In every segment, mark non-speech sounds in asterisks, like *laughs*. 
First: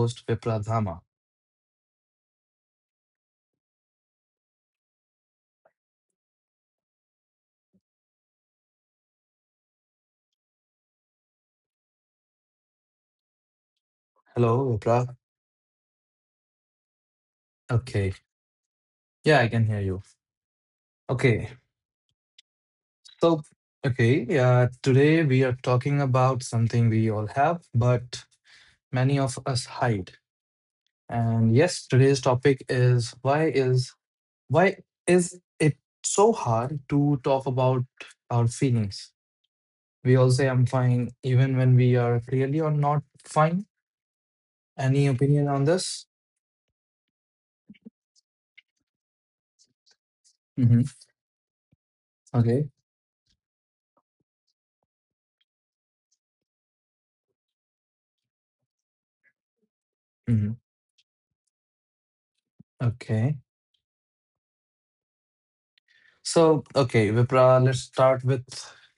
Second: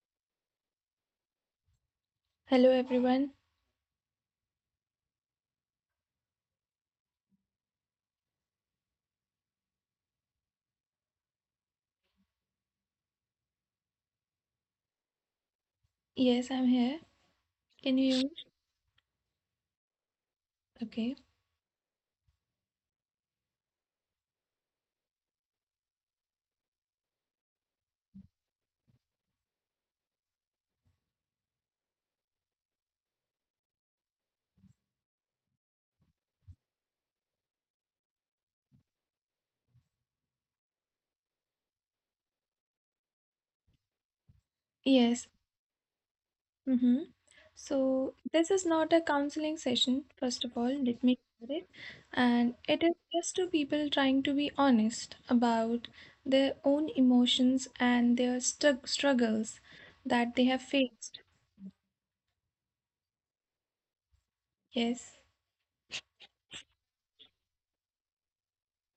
host, Vipra Dhama. Hello everyone. Hello, Vipra. Yes, I'm here. Can Okay. you hear me? Yeah, I can hear you. Okay. Okay. So, okay. Yeah, today we are talking about something we all have, but many of us hide. And yes, today's topic is why is it so hard to talk about our feelings? We all say I'm fine, even when we are clearly or not fine. Any Yes. opinion on this? Mm-hmm. So this is not a counseling session, first of all, Mm-hmm. let me clear it. And Okay. it is just two people trying to be honest about their own emotions and their stug struggles that they Mm-hmm. have faced. Okay. Yes. So, okay, Vipra, let's start with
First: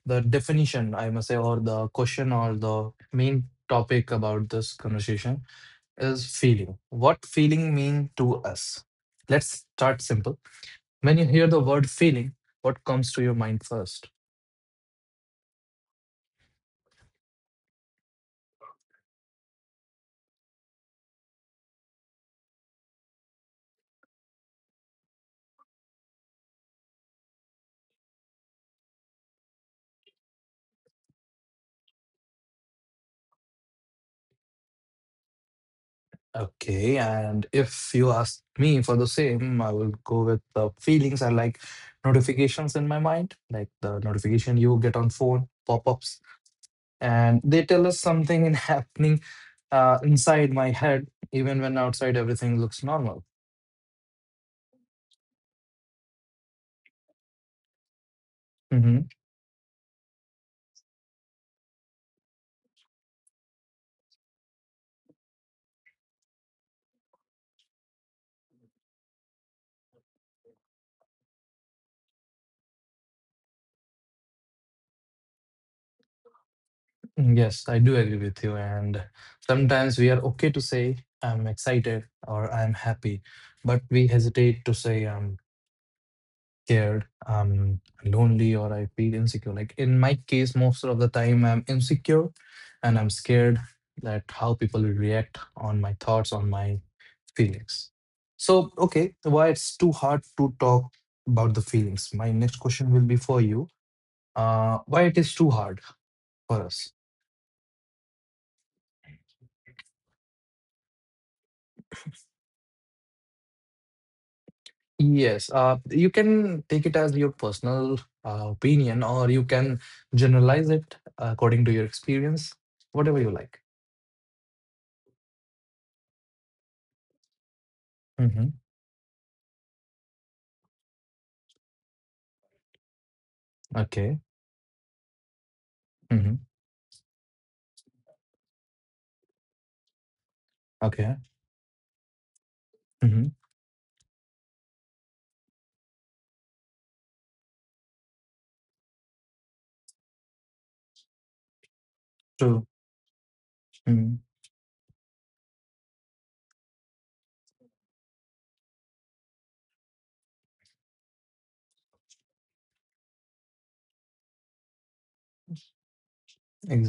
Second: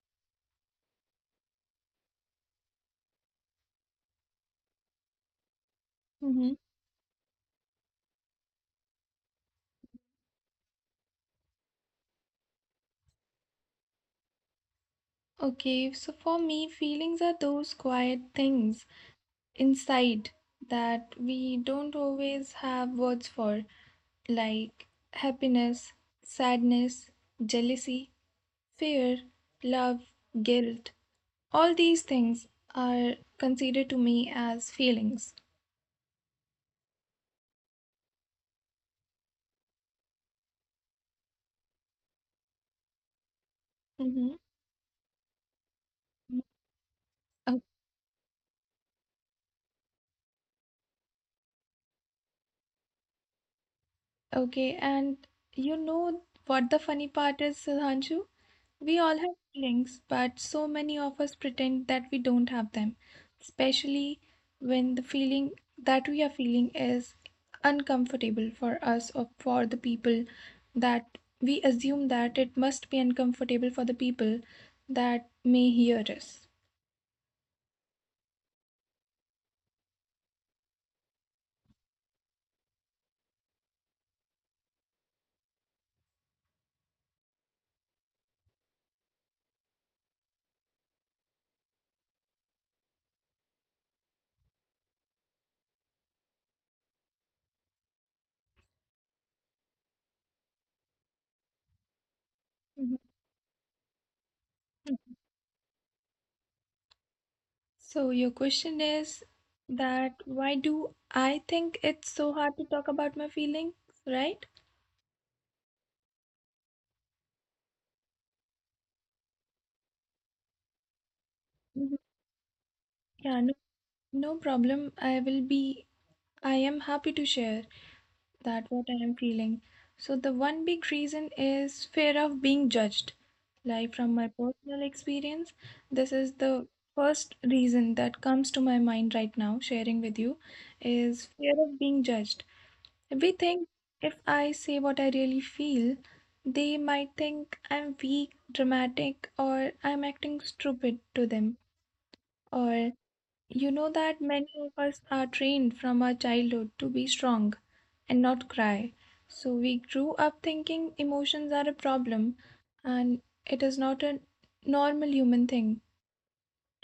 the definition, I must say, or the question or the main topic about this conversation is Mm-hmm. feeling. What feeling mean to us? Let's start simple. When you hear the word feeling, what comes to your mind first? Okay, so for me, feelings are those quiet things inside that we don't always have words for like happiness, sadness, jealousy, fear, love, guilt. All these things are considered to me as feelings. Okay, and if you ask me for the same, I will go with the feelings are like notifications in my mind, like the Mm-hmm. notification you get on phone, pop-ups, and they tell us something in *laughs* happening inside my head even when outside everything looks normal. Okay, and you know what the funny part is, Sudhanshu? We Hmm. all have feelings, but so many of us pretend that we don't have them, especially when the feeling that we are feeling is uncomfortable for us or for the people that we assume that it must be uncomfortable for the people that may hear us. Yes, I do agree with you. And sometimes we are okay to say I'm excited or I'm happy, but we hesitate to say I'm scared, I'm lonely, or I feel insecure. Like in my case, most of the time I'm insecure and I'm scared that how people will react on my thoughts, on my feelings. So, okay, why it's too hard to talk about the feelings? My next question Mhm. will be for you. Why it is too hard for us? So your question is that why do I think it's so hard to talk about my feelings, right? Yes, you can take it as your personal opinion, or you can generalize it according to your Mhm. experience, whatever you Yeah, no, like. no problem. I will be, I am happy to share Mm-hmm. that what I am feeling. So the one big reason is fear of being judged. Like from Okay. my personal experience, this is Hmm. the first reason that comes to my mind right now, sharing with you, Okay. is fear of being judged. Hmm. We think if I say what I really feel, they might think I'm weak, dramatic, or I'm acting stupid to them. True. Or you know Mhm. that many of us are trained from our childhood to be strong and not cry. So we grew up thinking emotions are a problem and it is not a normal human thing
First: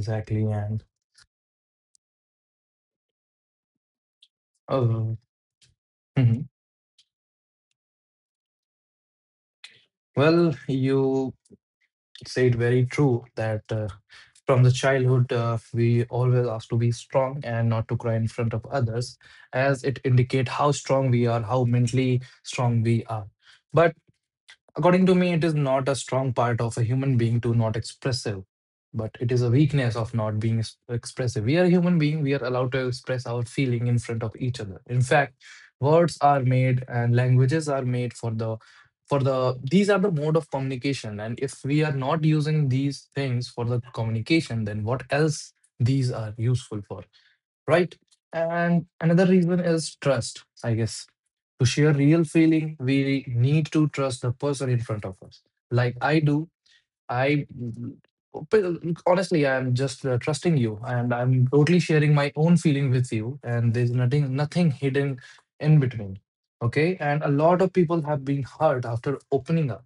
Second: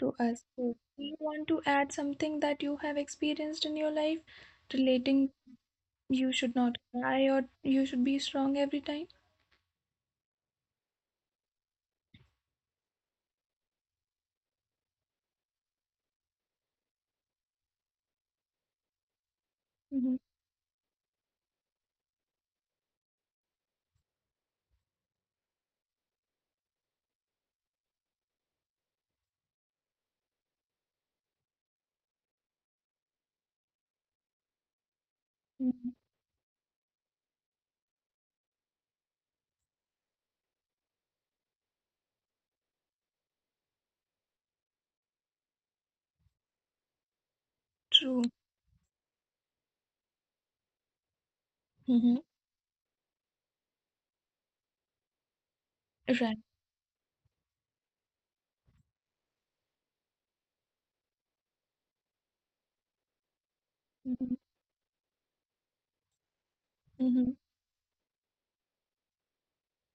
to us. So And do you want to add something that you have experienced in your life uh, relating you mhm. should not cry or you should be strong every time? Well, you said very true that from the childhood we always ask to be strong and not to cry in front of others, as it Mm-hmm. indicate how strong we are, how mentally strong we are. But according to me, it is not a strong part of a human being to not expressive, but it is a weakness of not being expressive. We are a human being, we are allowed to express our feeling in front of each other. In fact, words are made and languages are made for the these are the mode of communication, and if we are not using these things for the communication, then what else these are useful for, right? True. And another reason is trust, I guess. To share Mm-hmm. real feeling, we need to trust the person in front of us. Like I Right. do, I honestly, I'm just trusting you, and I'm totally sharing my own feeling with you, and there's Mm-hmm. nothing hidden in between. Okay, and a lot of people have been hurt after opening up.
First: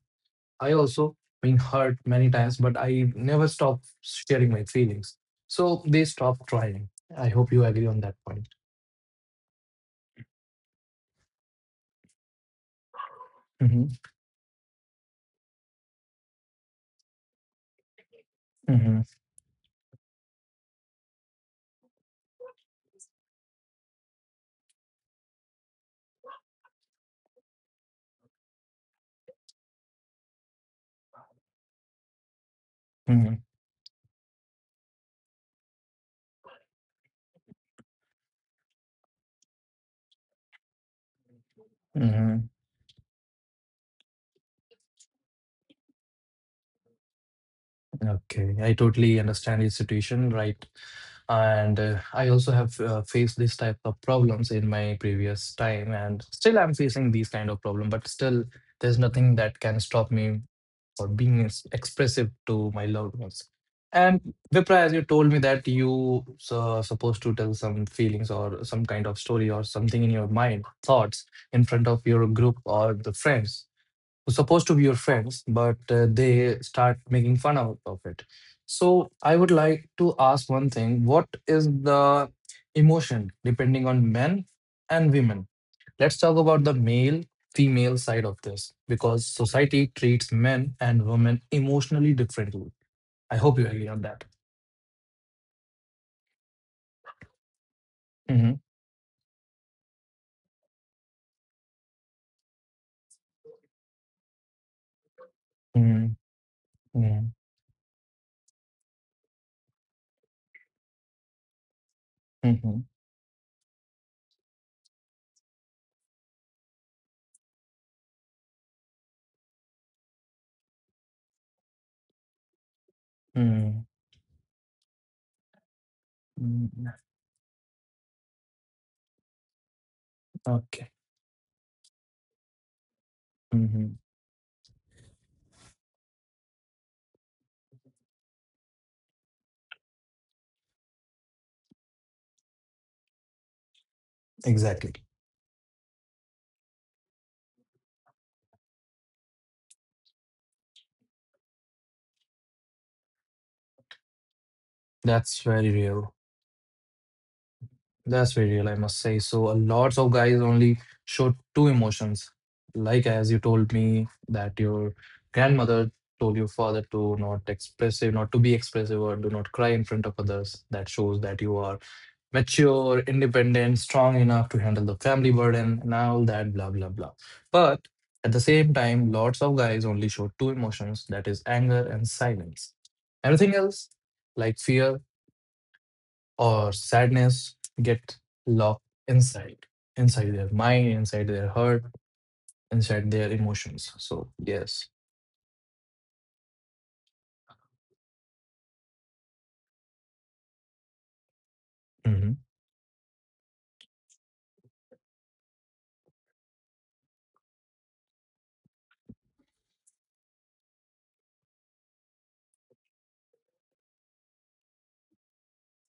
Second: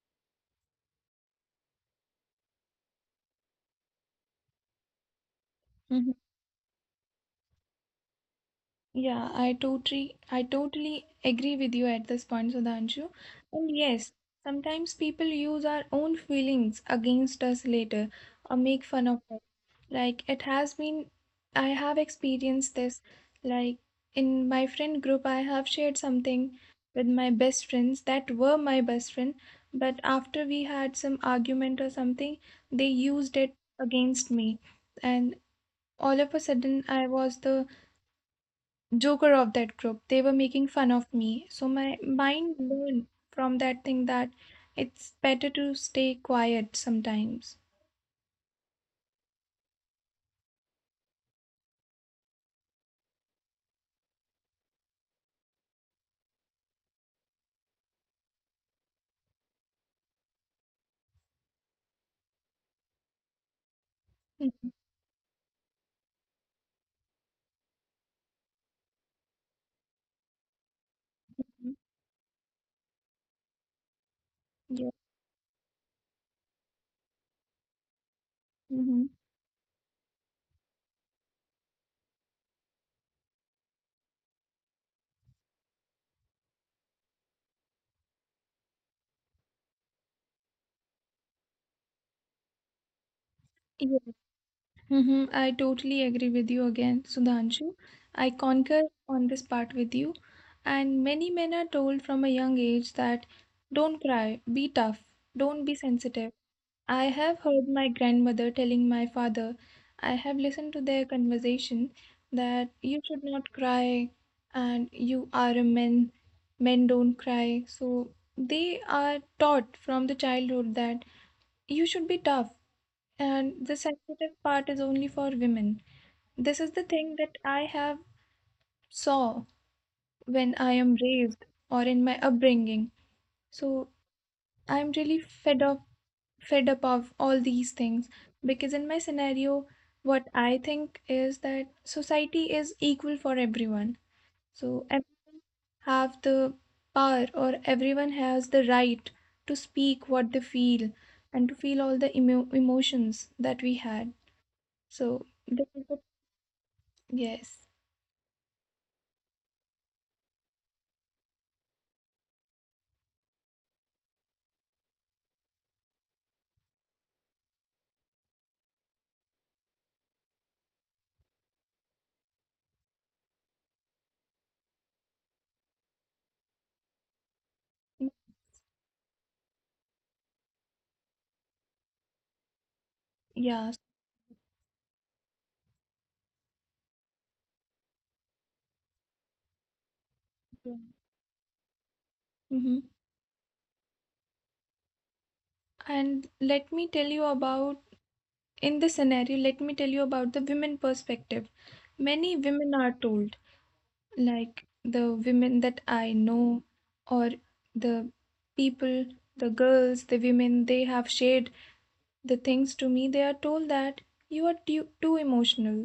I also been hurt many times, but I never stop sharing my feelings. So they Mm-hmm. stop trying. I hope you agree on that point. Yeah, I totally agree with you at this point, Sudhanshu. And Hmm. yes, sometimes people use our own feelings against us later or make Hmm. fun of us. Like it has been I have experienced this. Like in my friend group, I have shared something with my best friends that were my best friend, but after we had some argument or something, they used Hmm. it against me. And all of a sudden I was the joker of that group. They were making fun of me. So my Hmm. mind learned from that thing that it's better to stay quiet sometimes. Okay, I totally understand your situation, right? And I also have faced this type of problems in my previous time, and still I'm facing these kind of problem. But still, there's nothing that can stop me or being expressive to my loved ones. And Mm-hmm. Vipra, as you told me that you supposed to tell some feelings or some kind of story or something in your mind, thoughts in front of your group or the friends who's supposed to be Yeah. your friends, but they start making fun out of it. Mm-hmm. So I would like to ask one thing: what is the emotion depending on men and women? Let's talk about the male female side of this because society treats men and women emotionally differently. I hope you agree on Yeah. that. Mm-hmm. I totally agree with you again, Sudhanshu. I Hmm. concur on this part with you. And many men are told from a young age that don't cry, be tough, don't be Hmm. sensitive. I Hmm. have heard my grandmother telling my father, I have listened to their conversation, that Hmm. you should not cry and you are a man, men don't cry. So they are taught from the childhood that you should be tough and the sensitive part is only for women. This is the Hmm. thing that I have saw when I Okay. am raised or in my upbringing. So Hmm. I'm really fed up of all these things because in my scenario what I think is that society is equal for everyone so Exactly. everyone have the power or everyone has the right to speak what they feel and to feel all the emotions that we had so That's this very is the- real. yes That's very real, I must say. So a lots of guys only show two emotions. Like as you told me that your grandmother told your father to not expressive, not to be expressive or do not cry in front of others. That shows that you are mature, independent, strong enough to handle the family burden and all that blah blah blah. But at the same time, lots of guys only show two emotions, that is anger and silence. Everything yeah else, like fear or sadness, get locked inside inside their so, mind, inside their heart, mm-hmm. inside their emotions, so yes. And let me tell you about in this scenario let me tell you about the women perspective. Hmm. Many women are told like the women that I know, or the people, the girls, the women, they have shared the things to me. They are told that you are too emotional,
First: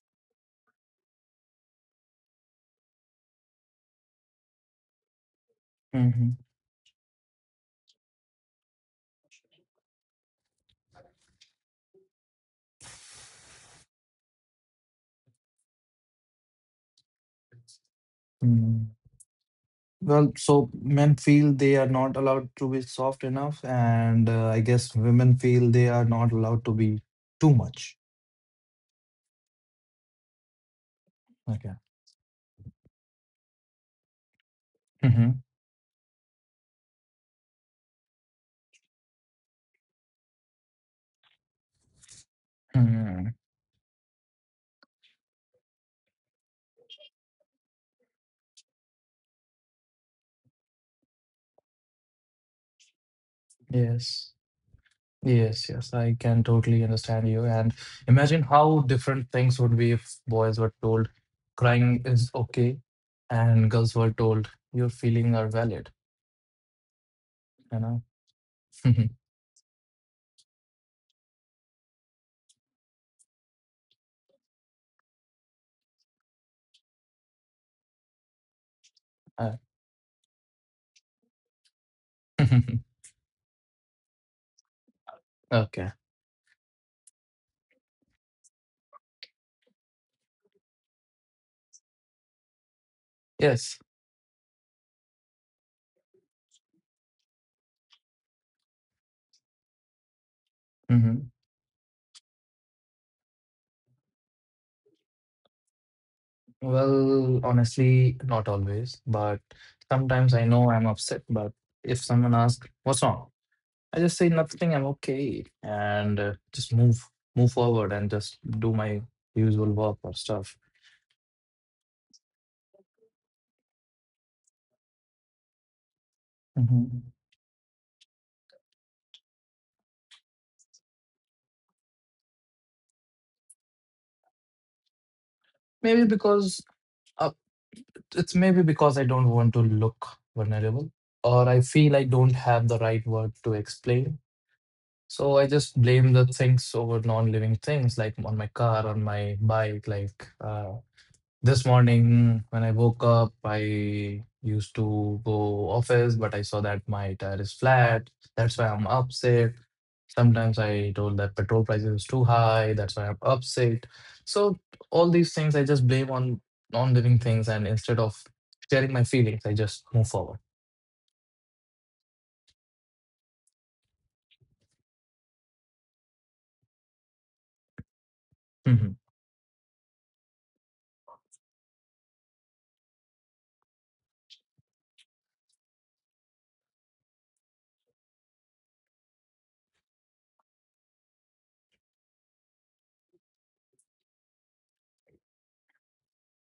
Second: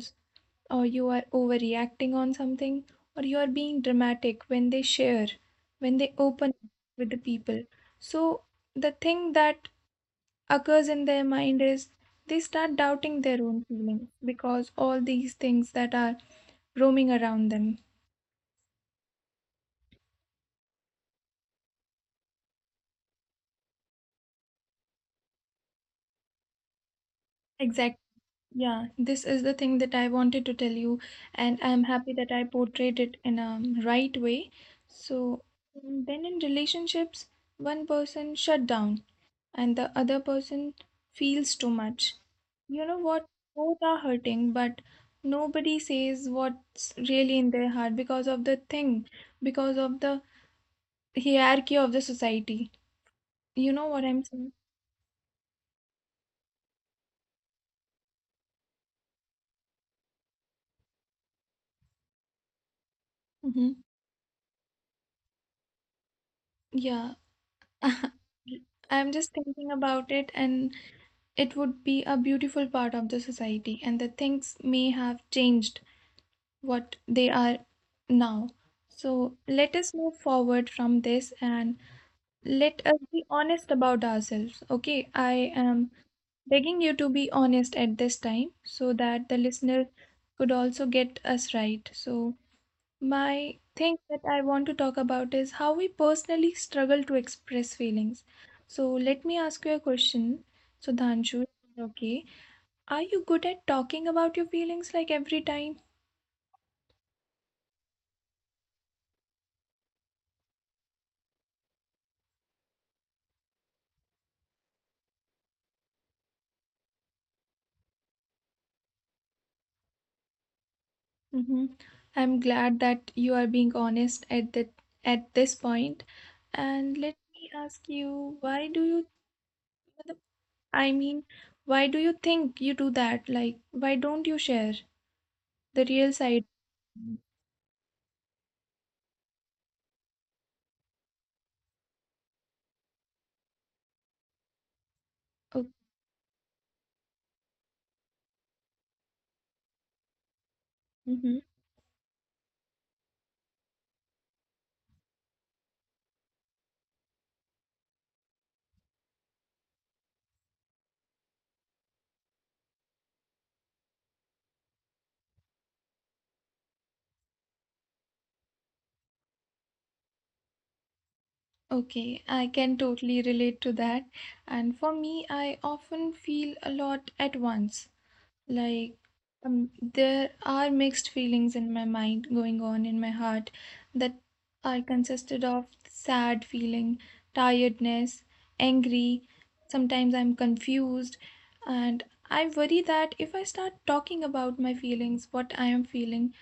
or you are overreacting on something, or you are being dramatic when they share, when they Mm-hmm. open with the people. So the thing that occurs in their mind is they start doubting their own feelings because all these things that are roaming around them. Hmm. Well, so men feel they are not allowed to be soft enough, and I guess women feel they are not allowed to be too much. Exactly. Yeah, this is the thing that I wanted to tell you, and Okay. I'm happy that I portrayed it in a right way. Hmm. So then in relationships, one person shut down and the other person feels too much. You know what? Hmm. Both are hurting, but nobody says what's really in their heart because of the thing, because of the hierarchy of the society. You know what I'm Yes. saying? Yes, yes, I can totally understand you. And imagine how different things would be if boys were told crying is okay and Mm-hmm. girls were told your feelings are valid, Yeah. you know? *laughs* I'm just thinking about it and it would be a beautiful part of the society and the things may have changed what they are now. So Uh, let us move forward from this and let *laughs* us be honest about ourselves. Okay, I Okay. am begging you to be honest at this time so that the listener could also get us right. So my Yes. thing that I want to talk about is how we personally struggle to express feelings. So let me ask you a question, Hmm. Sudhanshu. Okay, are you good at talking about your feelings like every time? Well, honestly, not always, but sometimes I know I'm upset, but if someone asks, what's wrong? I just say nothing, I'm okay, and just move forward and just do my usual work or stuff. Hmm. I'm glad that you are being honest at that at this point. And Mm-hmm. let me ask you, why do you, I mean, why do you think you do that? Like, why don't you share the Maybe real side? because uh, it's maybe because I don't want to look vulnerable, or I feel I don't have the right word to explain. So I Oh, just blame the things over non-living things, like on my car, on my bike, like mhm. this morning, when I woke up, I used to go office, but I saw that my tire is flat. That's why I'm upset. Sometimes I told that petrol prices is too high. That's why I'm upset. So all these things I just blame on non-living things, and instead of sharing my feelings, I just move forward. Okay, I can totally relate to that. And for me, I often feel a lot at once. Mhm. Like, there are mixed feelings in my mind going on in my heart that are consisted of sad feeling, tiredness, angry. Sometimes I'm confused, and I worry that if I start talking about my feelings, what I am feeling,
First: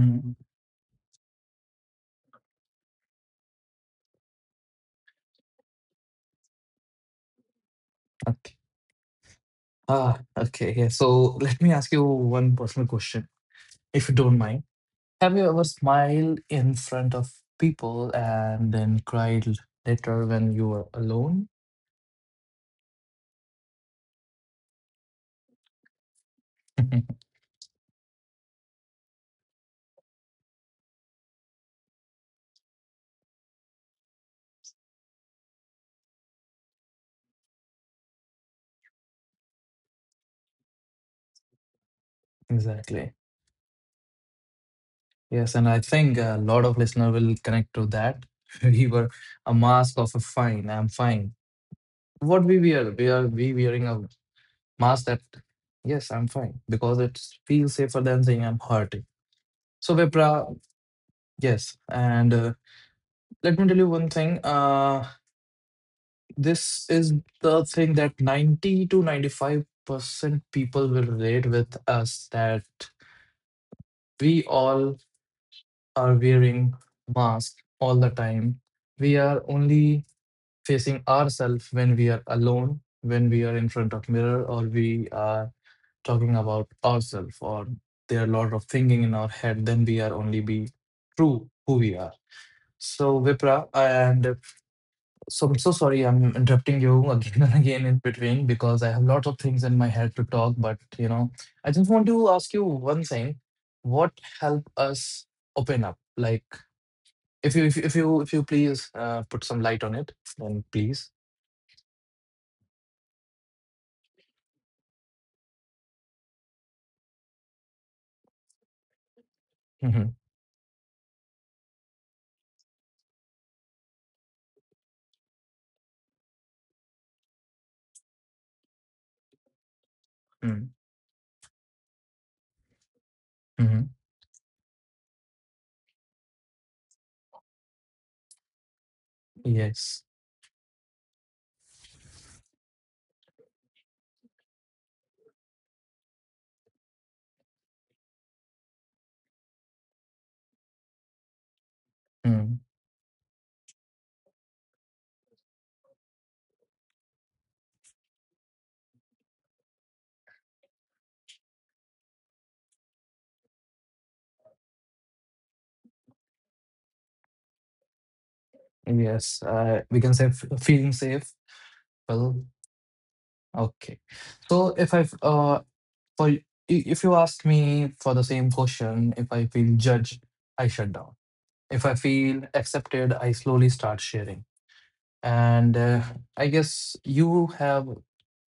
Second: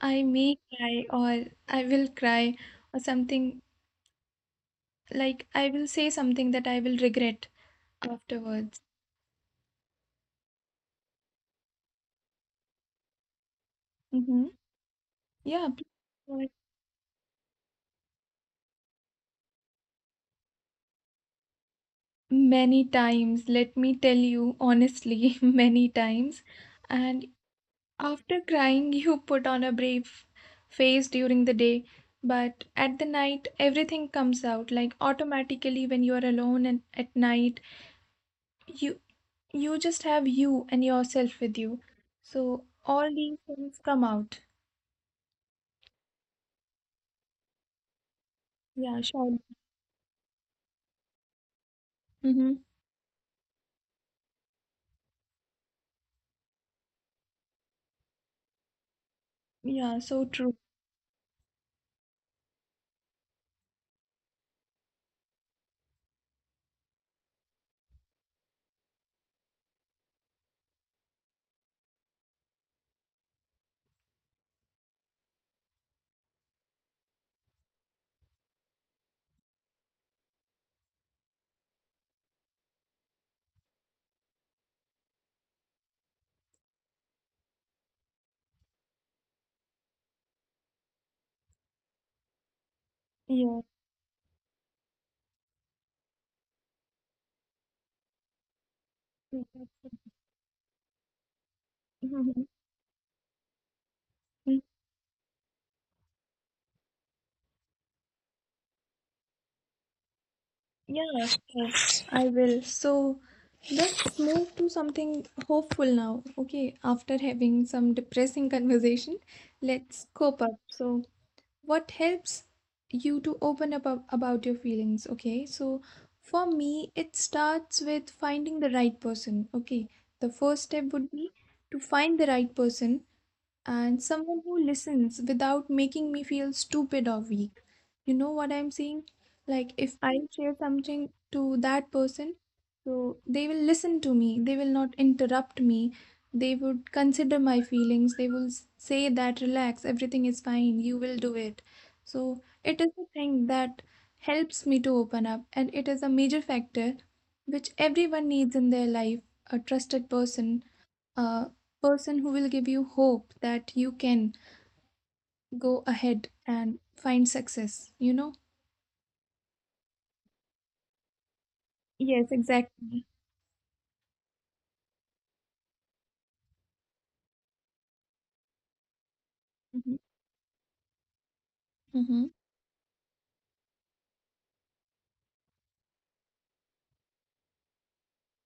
I may cry or I will cry or something like I will say something that I will regret Okay. afterwards. Ah, okay. Yeah. So let me ask you one personal question, if you don't Mm-hmm. mind. Have you ever Yeah. Please go smiled ahead. in front of people and then cried later when you were alone? Many times, let me tell you honestly, *laughs* many times. *laughs* And after crying, *laughs* you put on a brave face during the day, but at the night, everything comes out like automatically when you are alone and at night, you you just have you and yourself with you. So all Exactly. these things come out. Yes, and I think a lot of listener will connect to that. *laughs* We Yeah, were sure. a mask of a fine. I'm fine. What Mm-hmm. we wear? We wearing a mask that yes, I'm fine because it feels safer than saying I'm hurting. So, Yeah, so Vipra, true. yes, and let me tell you one thing. This is the thing that 90 to 95% people will relate with us, that we all are wearing masks all the time. We are only facing ourselves when we are alone, when we are in front of mirror, or we are talking about ourselves, or there are a lot of thinking in our head, then we are only be true who we are. So, Yeah. Vipra, and So I'm so sorry I'm interrupting you *laughs* again and again in between because I have lots of things in my *laughs* head to talk, but I just want to Mhm. ask you one thing. What help us open up? Like if you if you if you, if you please put some light on it, then please. Yeah, sure. I will. So let's move to something hopeful now. Okay, after having some depressing conversation, let's Mm-hmm. cope up. So what helps you to open up about your feelings? Okay, so for me, it starts with finding the right person. Okay, the first Mm-hmm. step would be to find the right person Mm-hmm. and someone who listens without making me feel stupid or weak. You know what I'm saying? Like, if Yes. I share something to that person, so they will listen to me, they will not interrupt me, they would consider my feelings, they will say that, relax, everything is fine, you will do it. So, Mm. it is a thing that helps me to open up, and it is a major factor which everyone needs in their life, a trusted person, a person who will give you hope that you can go ahead and find success, you know? Yes. We can say feeling safe. Yes, Well, exactly. okay. So if you ask me for the same question, if I feel Hmm. judged, I shut down. If I Hmm. feel accepted, I slowly start sharing. And I guess you have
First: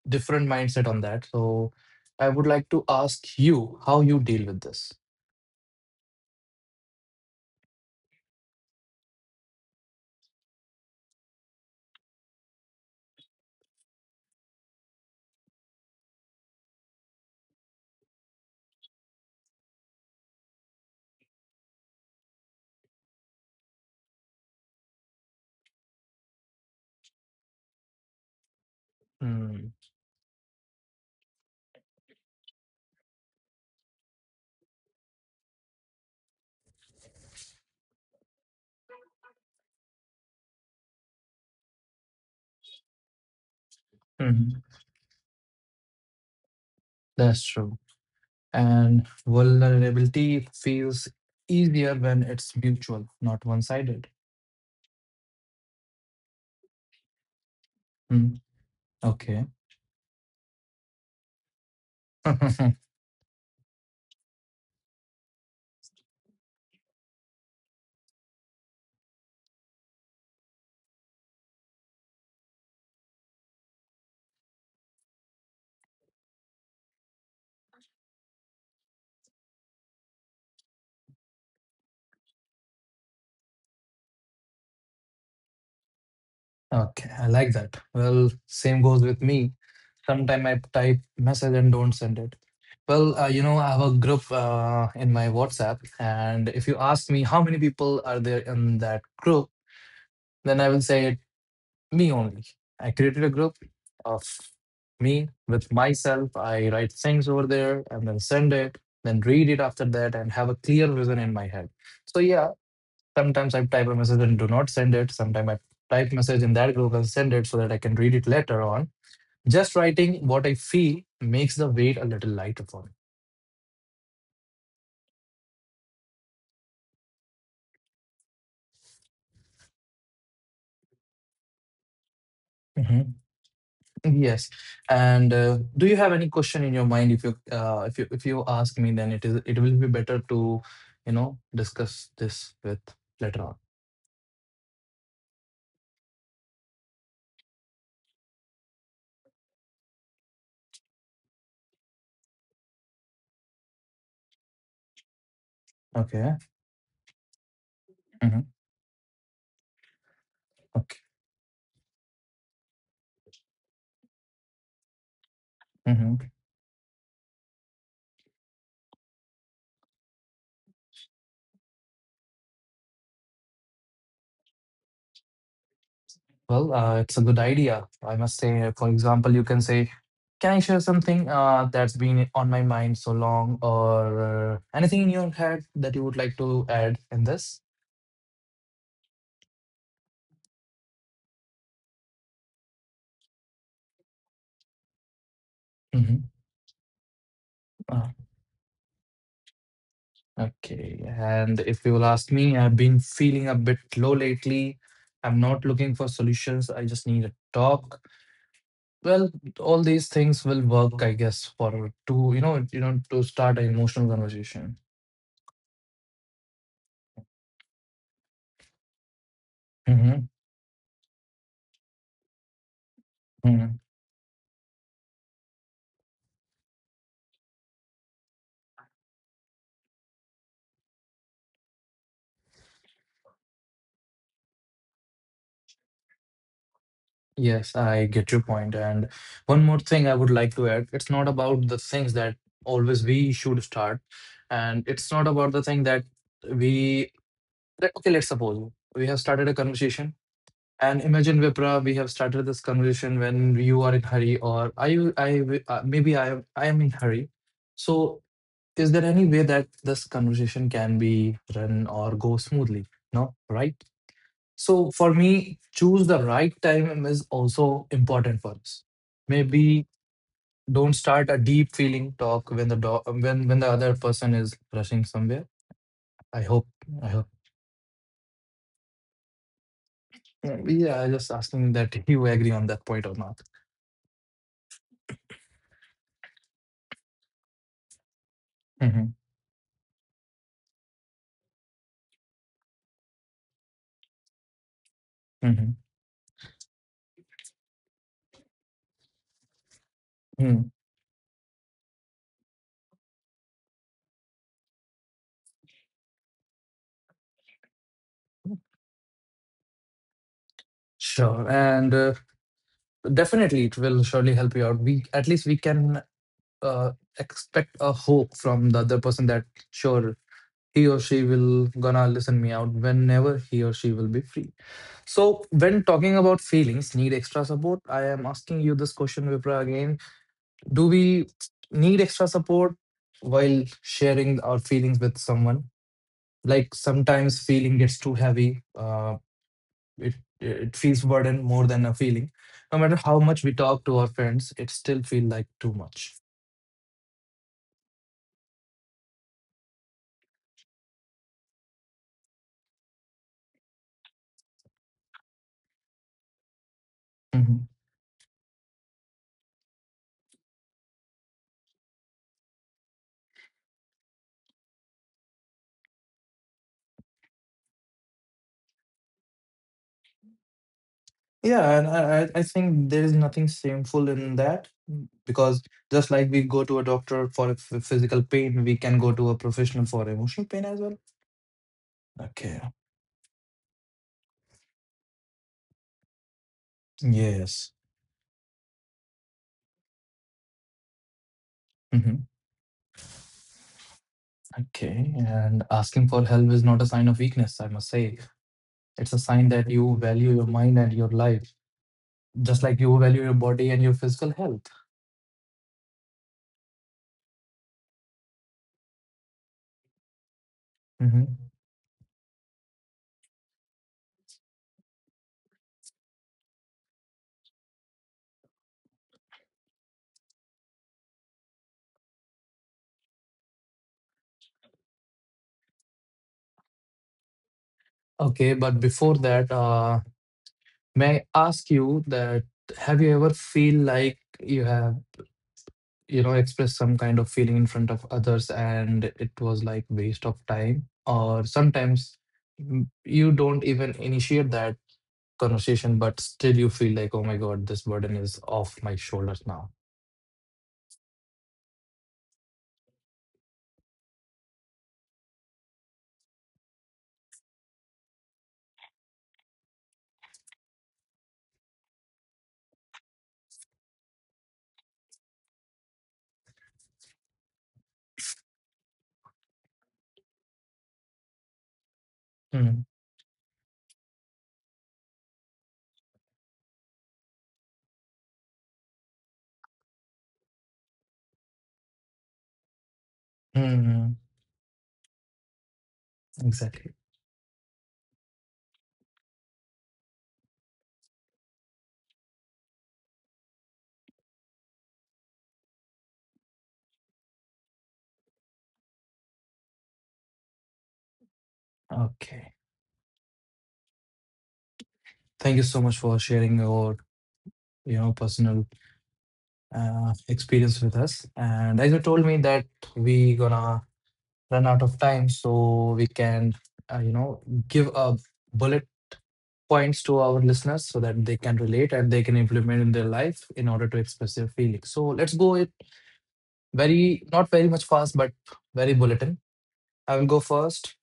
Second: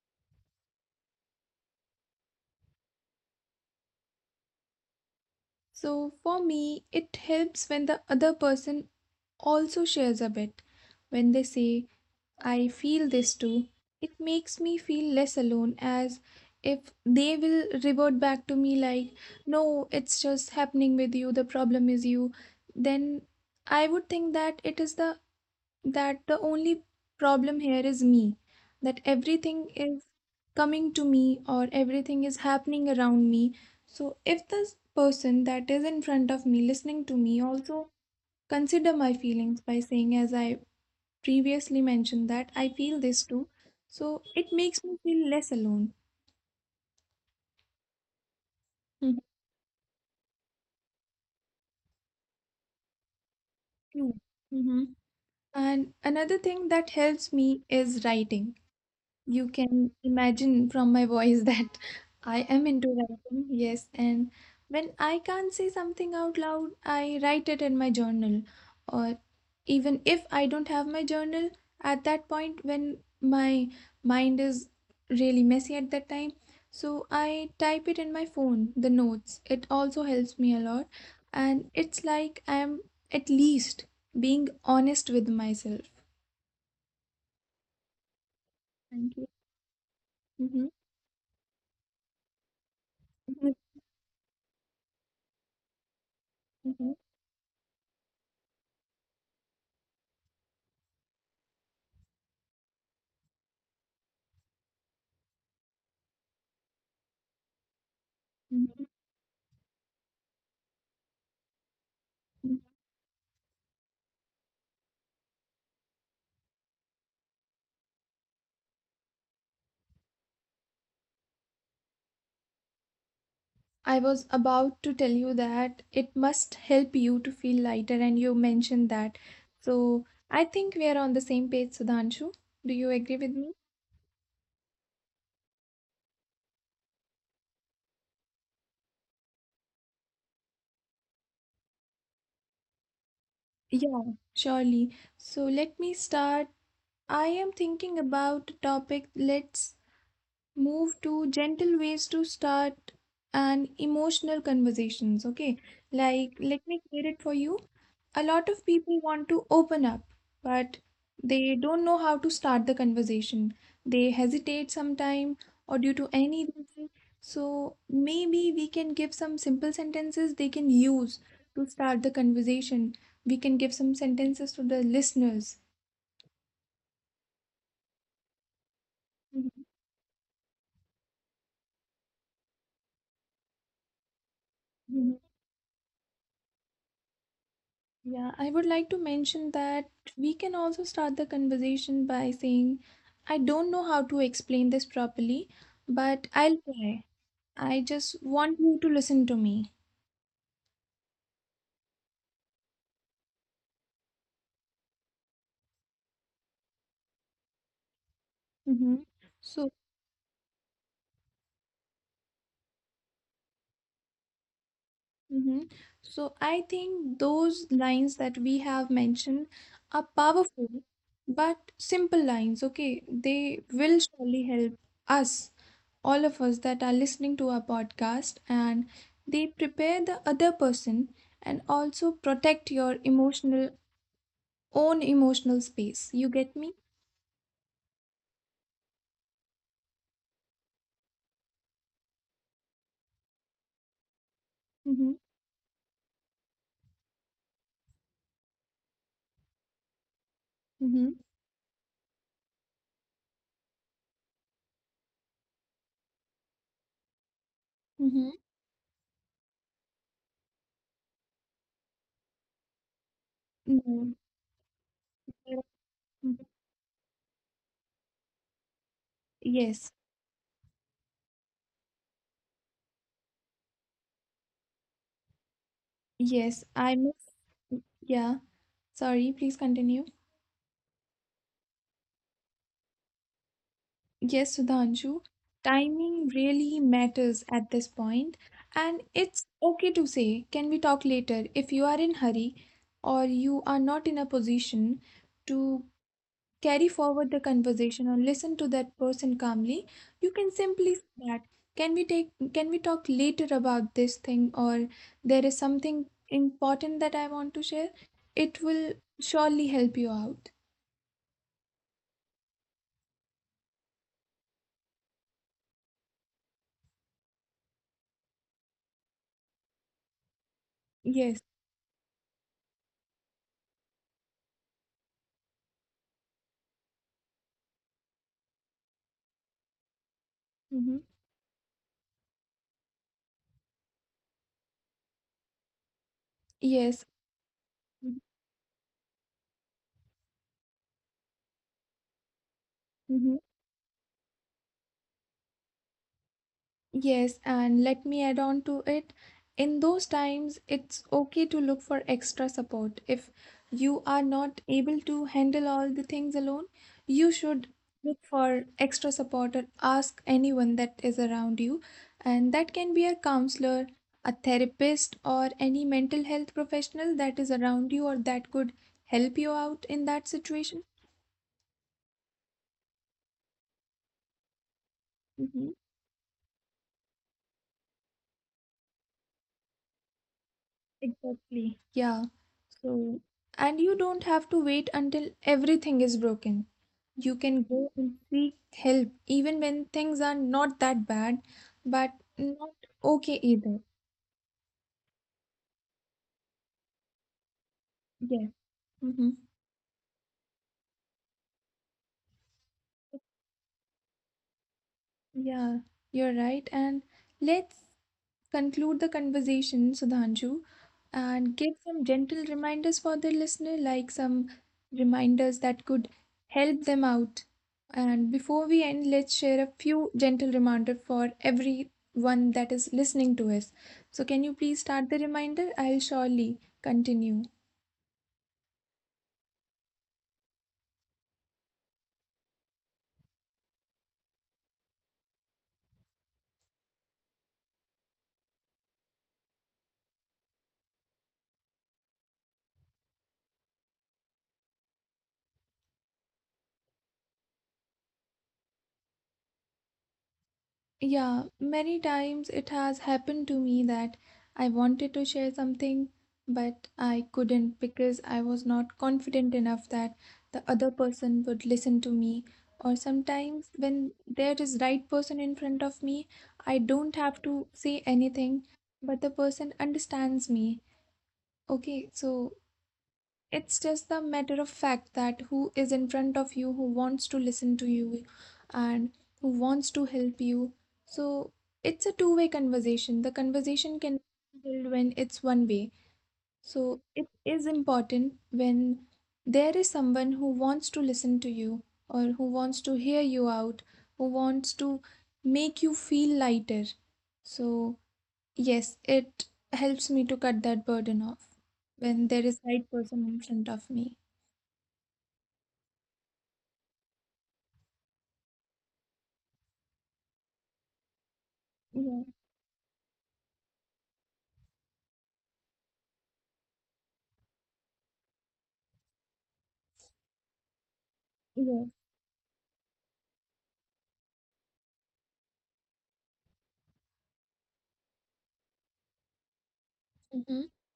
different mindset on that. So I would like to ask you how you deal with this. So for me, it helps when the other person also shares a bit. When they say, I feel this too, it makes me feel less alone. As if they will revert back to me like, no, it's just happening with you, the problem is you, then I would think that it is the that the only problem here is me, that everything Mm. is coming to me or everything is happening around me. So, if this person that is in front of me listening to me also consider my feelings by saying, as I previously mentioned, that I feel this too, so it Mhm. makes me feel less alone. That's true. And vulnerability feels easier when it's mutual, not one sided. Mm-hmm. And another thing that helps me is writing. Okay. You can imagine from my voice that *laughs* I am into *laughs* writing, yes. And when I can't say something out loud, I write it in my journal. Or even if I don't have my journal, at that point when my mind is really messy at that time, so I type it in my phone, the notes. It also helps me a lot. And it's like I'm at least being honest with myself. Okay, I like that. Well, same goes Thank with you. me. Sometime I Mhm. type message and don't send it. Well, Mhm. I have a group in my WhatsApp, and if you ask me how many people are there in that group, then I will say it, me only. I created a group of me with myself. I write things over there and then send it, Mhm. then read it after that, and have a clear vision in my head. So yeah, Mhm. sometimes I type a message and do not send it. Sometimes I type message in that group and send it so that I can read it later on. Just writing what I feel makes the weight a little lighter for me. I was about to tell you that it must help you to feel lighter, and you mentioned that. So I think we are on the same page, Sudhanshu. Do you agree Mhm. with me? Yes. And do you have any question in your mind? If you ask me, then it will be better to discuss this with later on. Yeah, surely. So let me start. I am thinking about a topic. Let's move to gentle ways to start an emotional conversations. Okay, like Okay. let me clear it for you. A Mhm. lot of people want to open up, but Okay. they don't know how to start the conversation. They hesitate sometime or due to Mhm. any reason. So maybe we can give some simple sentences they can use to start the conversation. We can give some sentences to the listeners. Well, it's a good idea. I must say, for example, you can Mhm, say, can I share something that's been on my mind so long, or anything in mhm. your head that you would like to add in this? Yeah, I would like to mention that we can also start the conversation by saying, I don't know how to explain this properly, but Hmm. I'll try. I Uh, just want you to listen to me. okay. And if you will ask me, I've been feeling a bit low lately. I'm not looking for solutions. I just need a talk. Mm-hmm. Well, So, all these things will work, I guess, for to you know, to start an emotional conversation. hmm So I think those lines that we have mentioned are powerful, but simple lines, okay? They Hmm. will surely help us, all of us that are listening to our podcast, and they prepare the other person and also protect your emotional own emotional space. You get me? Yes, I get your point. And one more thing I would like to add, it's not about the things that always we should start. And it's Mm-hmm. not about the thing that we, okay, let's suppose we have started a conversation. And Mm-hmm. imagine Vipra, we have started this conversation when you are in hurry, or maybe I am in hurry. So, Mm-hmm. is there any way that this conversation can be run or go smoothly? No, right? No. So for me, Mhm. choose the right time is also important for us. Maybe Yes. don't start a deep feeling talk when when the other person is rushing somewhere. I hope Yes. I I hope. Yeah, sorry, please continue. Yeah, I just asking that *laughs* you agree on that point or not. Yes, Sudhanshu, timing really matters at this point, and Hmm. it's okay to say, can we talk later if you are in hurry or you are not in a position Hmm. to carry forward the conversation or listen to that person calmly, you can Mm. simply say that, can we talk later about this thing or there is something important that I want to share? It will surely help you out. Sure, and definitely it will surely help you out. We at least we can uh, expect a hope from the other person that sure he or she Yes. will gonna listen me out whenever he or she will be free. So when talking about feelings need extra support, I am asking you this question, Vipra, again, do Mhm. we need extra support while sharing our feelings with someone? Like Yes. sometimes feeling gets too heavy, it it feels burden more than a feeling. No matter how Mm-hmm. much we talk to our friends, it still feel like too much. Yes, and let me add on to it. In those times, it's okay to look for extra support. If you are not able to handle all the things alone, you Mhm. should look for extra support or ask anyone that is around you. And that can be a counselor, a therapist, or any mental health professional that is around you or that could help you out in that situation. Yeah, and I think there is nothing shameful in that, because Mhm. just like we go to a doctor for a physical pain, we can go to a professional for emotional pain as well. Exactly. Yeah. Okay. So, And you don't have to wait until everything is broken. You can Yes. go and seek help even when things are not that bad, but Hmm. not okay either. Okay. And asking for help is not a sign of weakness, I must say. Yeah. Yes. It's a Hmm. sign that you value your mind and your life, just like you value your body and your physical health. Yeah, you're right. And let's conclude the conversation, Sudhanshu, Hmm. and give some gentle reminders for the listener, like some reminders that could help them out. And before we end, let's share a few gentle reminder for everyone that is listening to us. So, can you please start the reminder? I'll surely continue. Okay. But before that, may I ask you that have you ever feel like you have, you know, express some kind of feeling in front of others and it was like waste of time? Or sometimes, you don't even initiate that conversation, but still you feel like, oh my God, this burden is off my shoulders now. Yeah, many times it has happened to me that I wanted to share something, but I couldn't because I was not confident enough that the other person would listen to me. Or sometimes when there is right person in front of me, I don't have to say anything, but the person understands me. Okay, so Mm, it's just the matter of fact that who is in front of you, who wants to listen to you and who wants to help you. So it's a two-way conversation. The conversation mm, can be held when it's one way. exactly. So it is important when there is someone who wants to listen to you or who wants to hear you out, who wants to make you feel lighter. So yes, it helps me to cut that burden off when there Okay. is right person in front of me. Thank you so much for sharing your, you know, personal experience with us. And as you told Yeah. me that we gonna run out of time, so we can, you know, give a bullet points to our listeners so that they can relate Yes. and they can implement in their life in order to express their feelings. So let's go it very, not very much fast, but very bulletin. I will go Hmm. first.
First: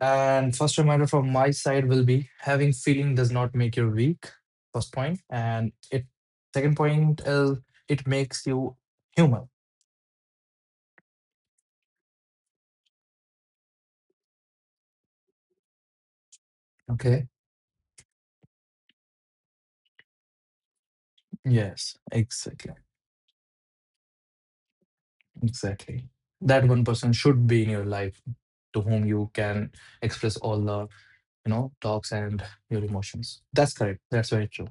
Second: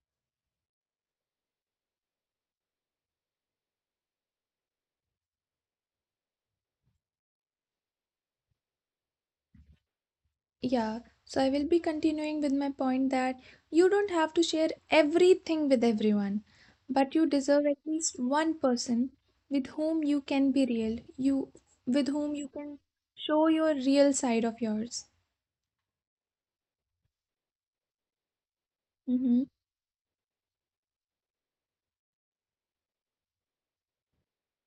And first reminder from my side will be: having feeling does not make you weak. First point. And it second point is it makes you human. Yeah. So I will be continuing with my point that you don't have to share everything with everyone, but you Okay. deserve at least one person with whom you can be real, you Yes, with whom you exactly. can show your real side of yours. Exactly. That one person should be in your life to whom you Mhm. can express all the, you know, talks and your emotions. That's correct. That's very true.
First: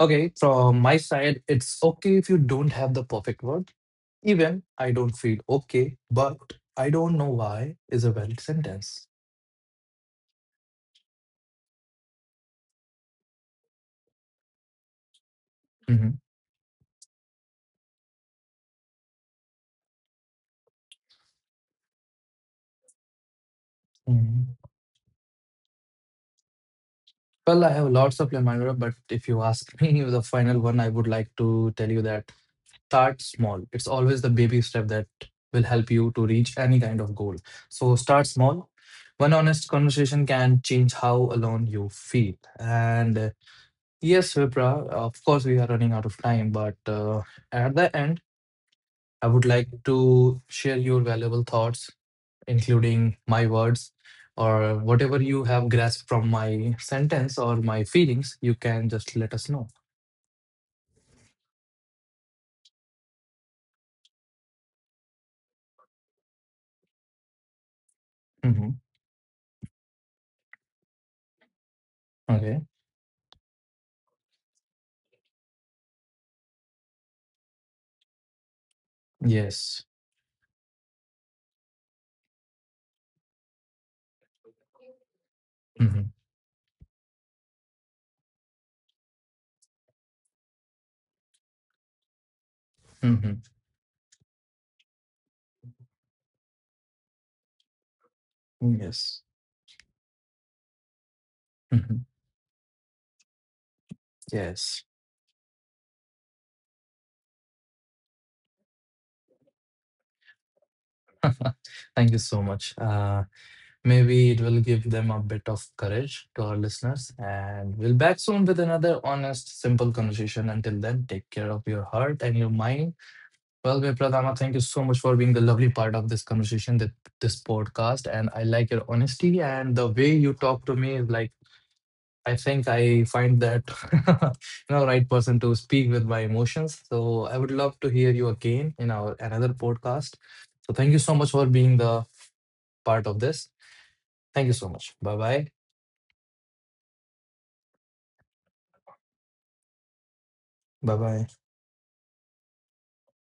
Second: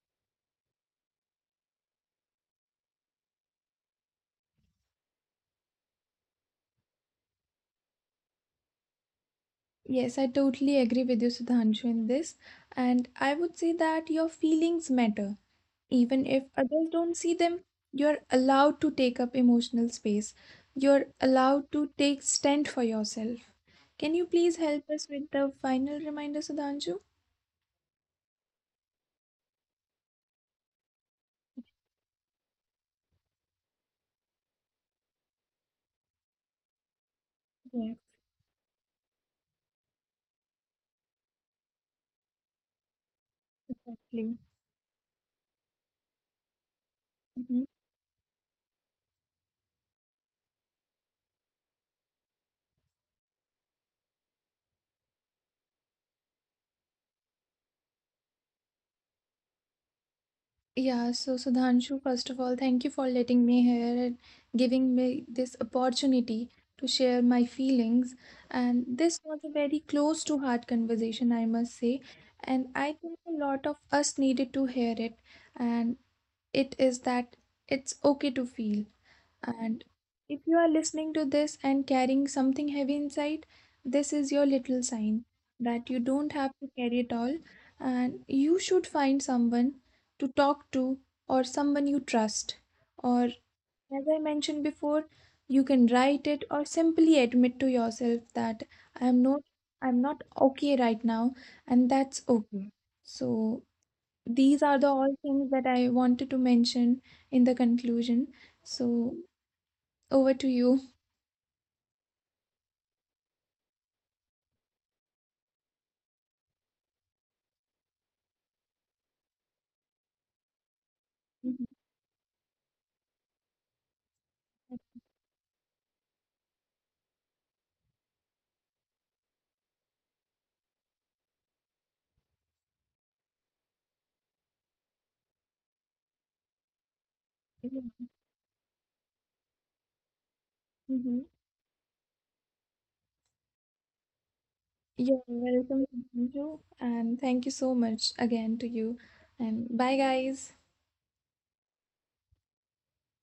Okay, from my side, it's okay if you don't have the perfect word. Even I don't feel okay, but I don't know why is a valid sentence. Yes, I totally agree with you, Sudhanshu, in this. And I would say that your feelings matter. Mhm, Even if others don't see them, you're allowed to take up emotional space. You're allowed to take stand for yourself. Can you please mhm. help us with the final reminder, Sudhanshu? Well, I have lots of Lemonade, but if you ask *laughs* me the final one, I would like to tell you that start small. It's always the baby step that will help you to reach any kind of goal. Yeah, So start small. One honest conversation can change how alone you feel. And yes, exactly. Vipra, of course, we are running out of time, but at the end, I would like to share your valuable thoughts, including my words or whatever you have grasped from my sentence or my feelings. You can just let us know. Yeah, so Sudhanshu, first of all, thank you for letting me here and giving me this opportunity to share my feelings. Hmm. And this was a very close to heart conversation, I must say. Okay. And I think a lot of us needed to hear it. And it is that it's okay to feel. And Yes. if you are listening to this and carrying something heavy inside, this is your little sign that you Hmm. don't have to carry it all and you should find someone to talk to or someone you trust. Or, Hmm. as I mentioned before, you can write it or simply admit to yourself that I Yes. am not I'm not okay right now and Mhm. that's okay. So these are Yes. the all things that I wanted to mention in the conclusion. So over to you. *laughs* Thank you so much. Maybe it will give them a bit of courage to our listeners. And we'll back soon with another honest, simple conversation. Until then, take care of Mhm. your heart and your mind. Well, Vipradama, thank you so much for being the lovely part of this conversation, that this podcast. And I like your honesty and the way you talk to me is like I think I find that *laughs* you know right person to speak with my emotions. So I would love to hear you again in our another podcast. So thank you so Mhm. much for being the part of this. Thank you so much. Bye You're bye. welcome, Manju, and thank you so much again to you. And bye, guys. Bye bye.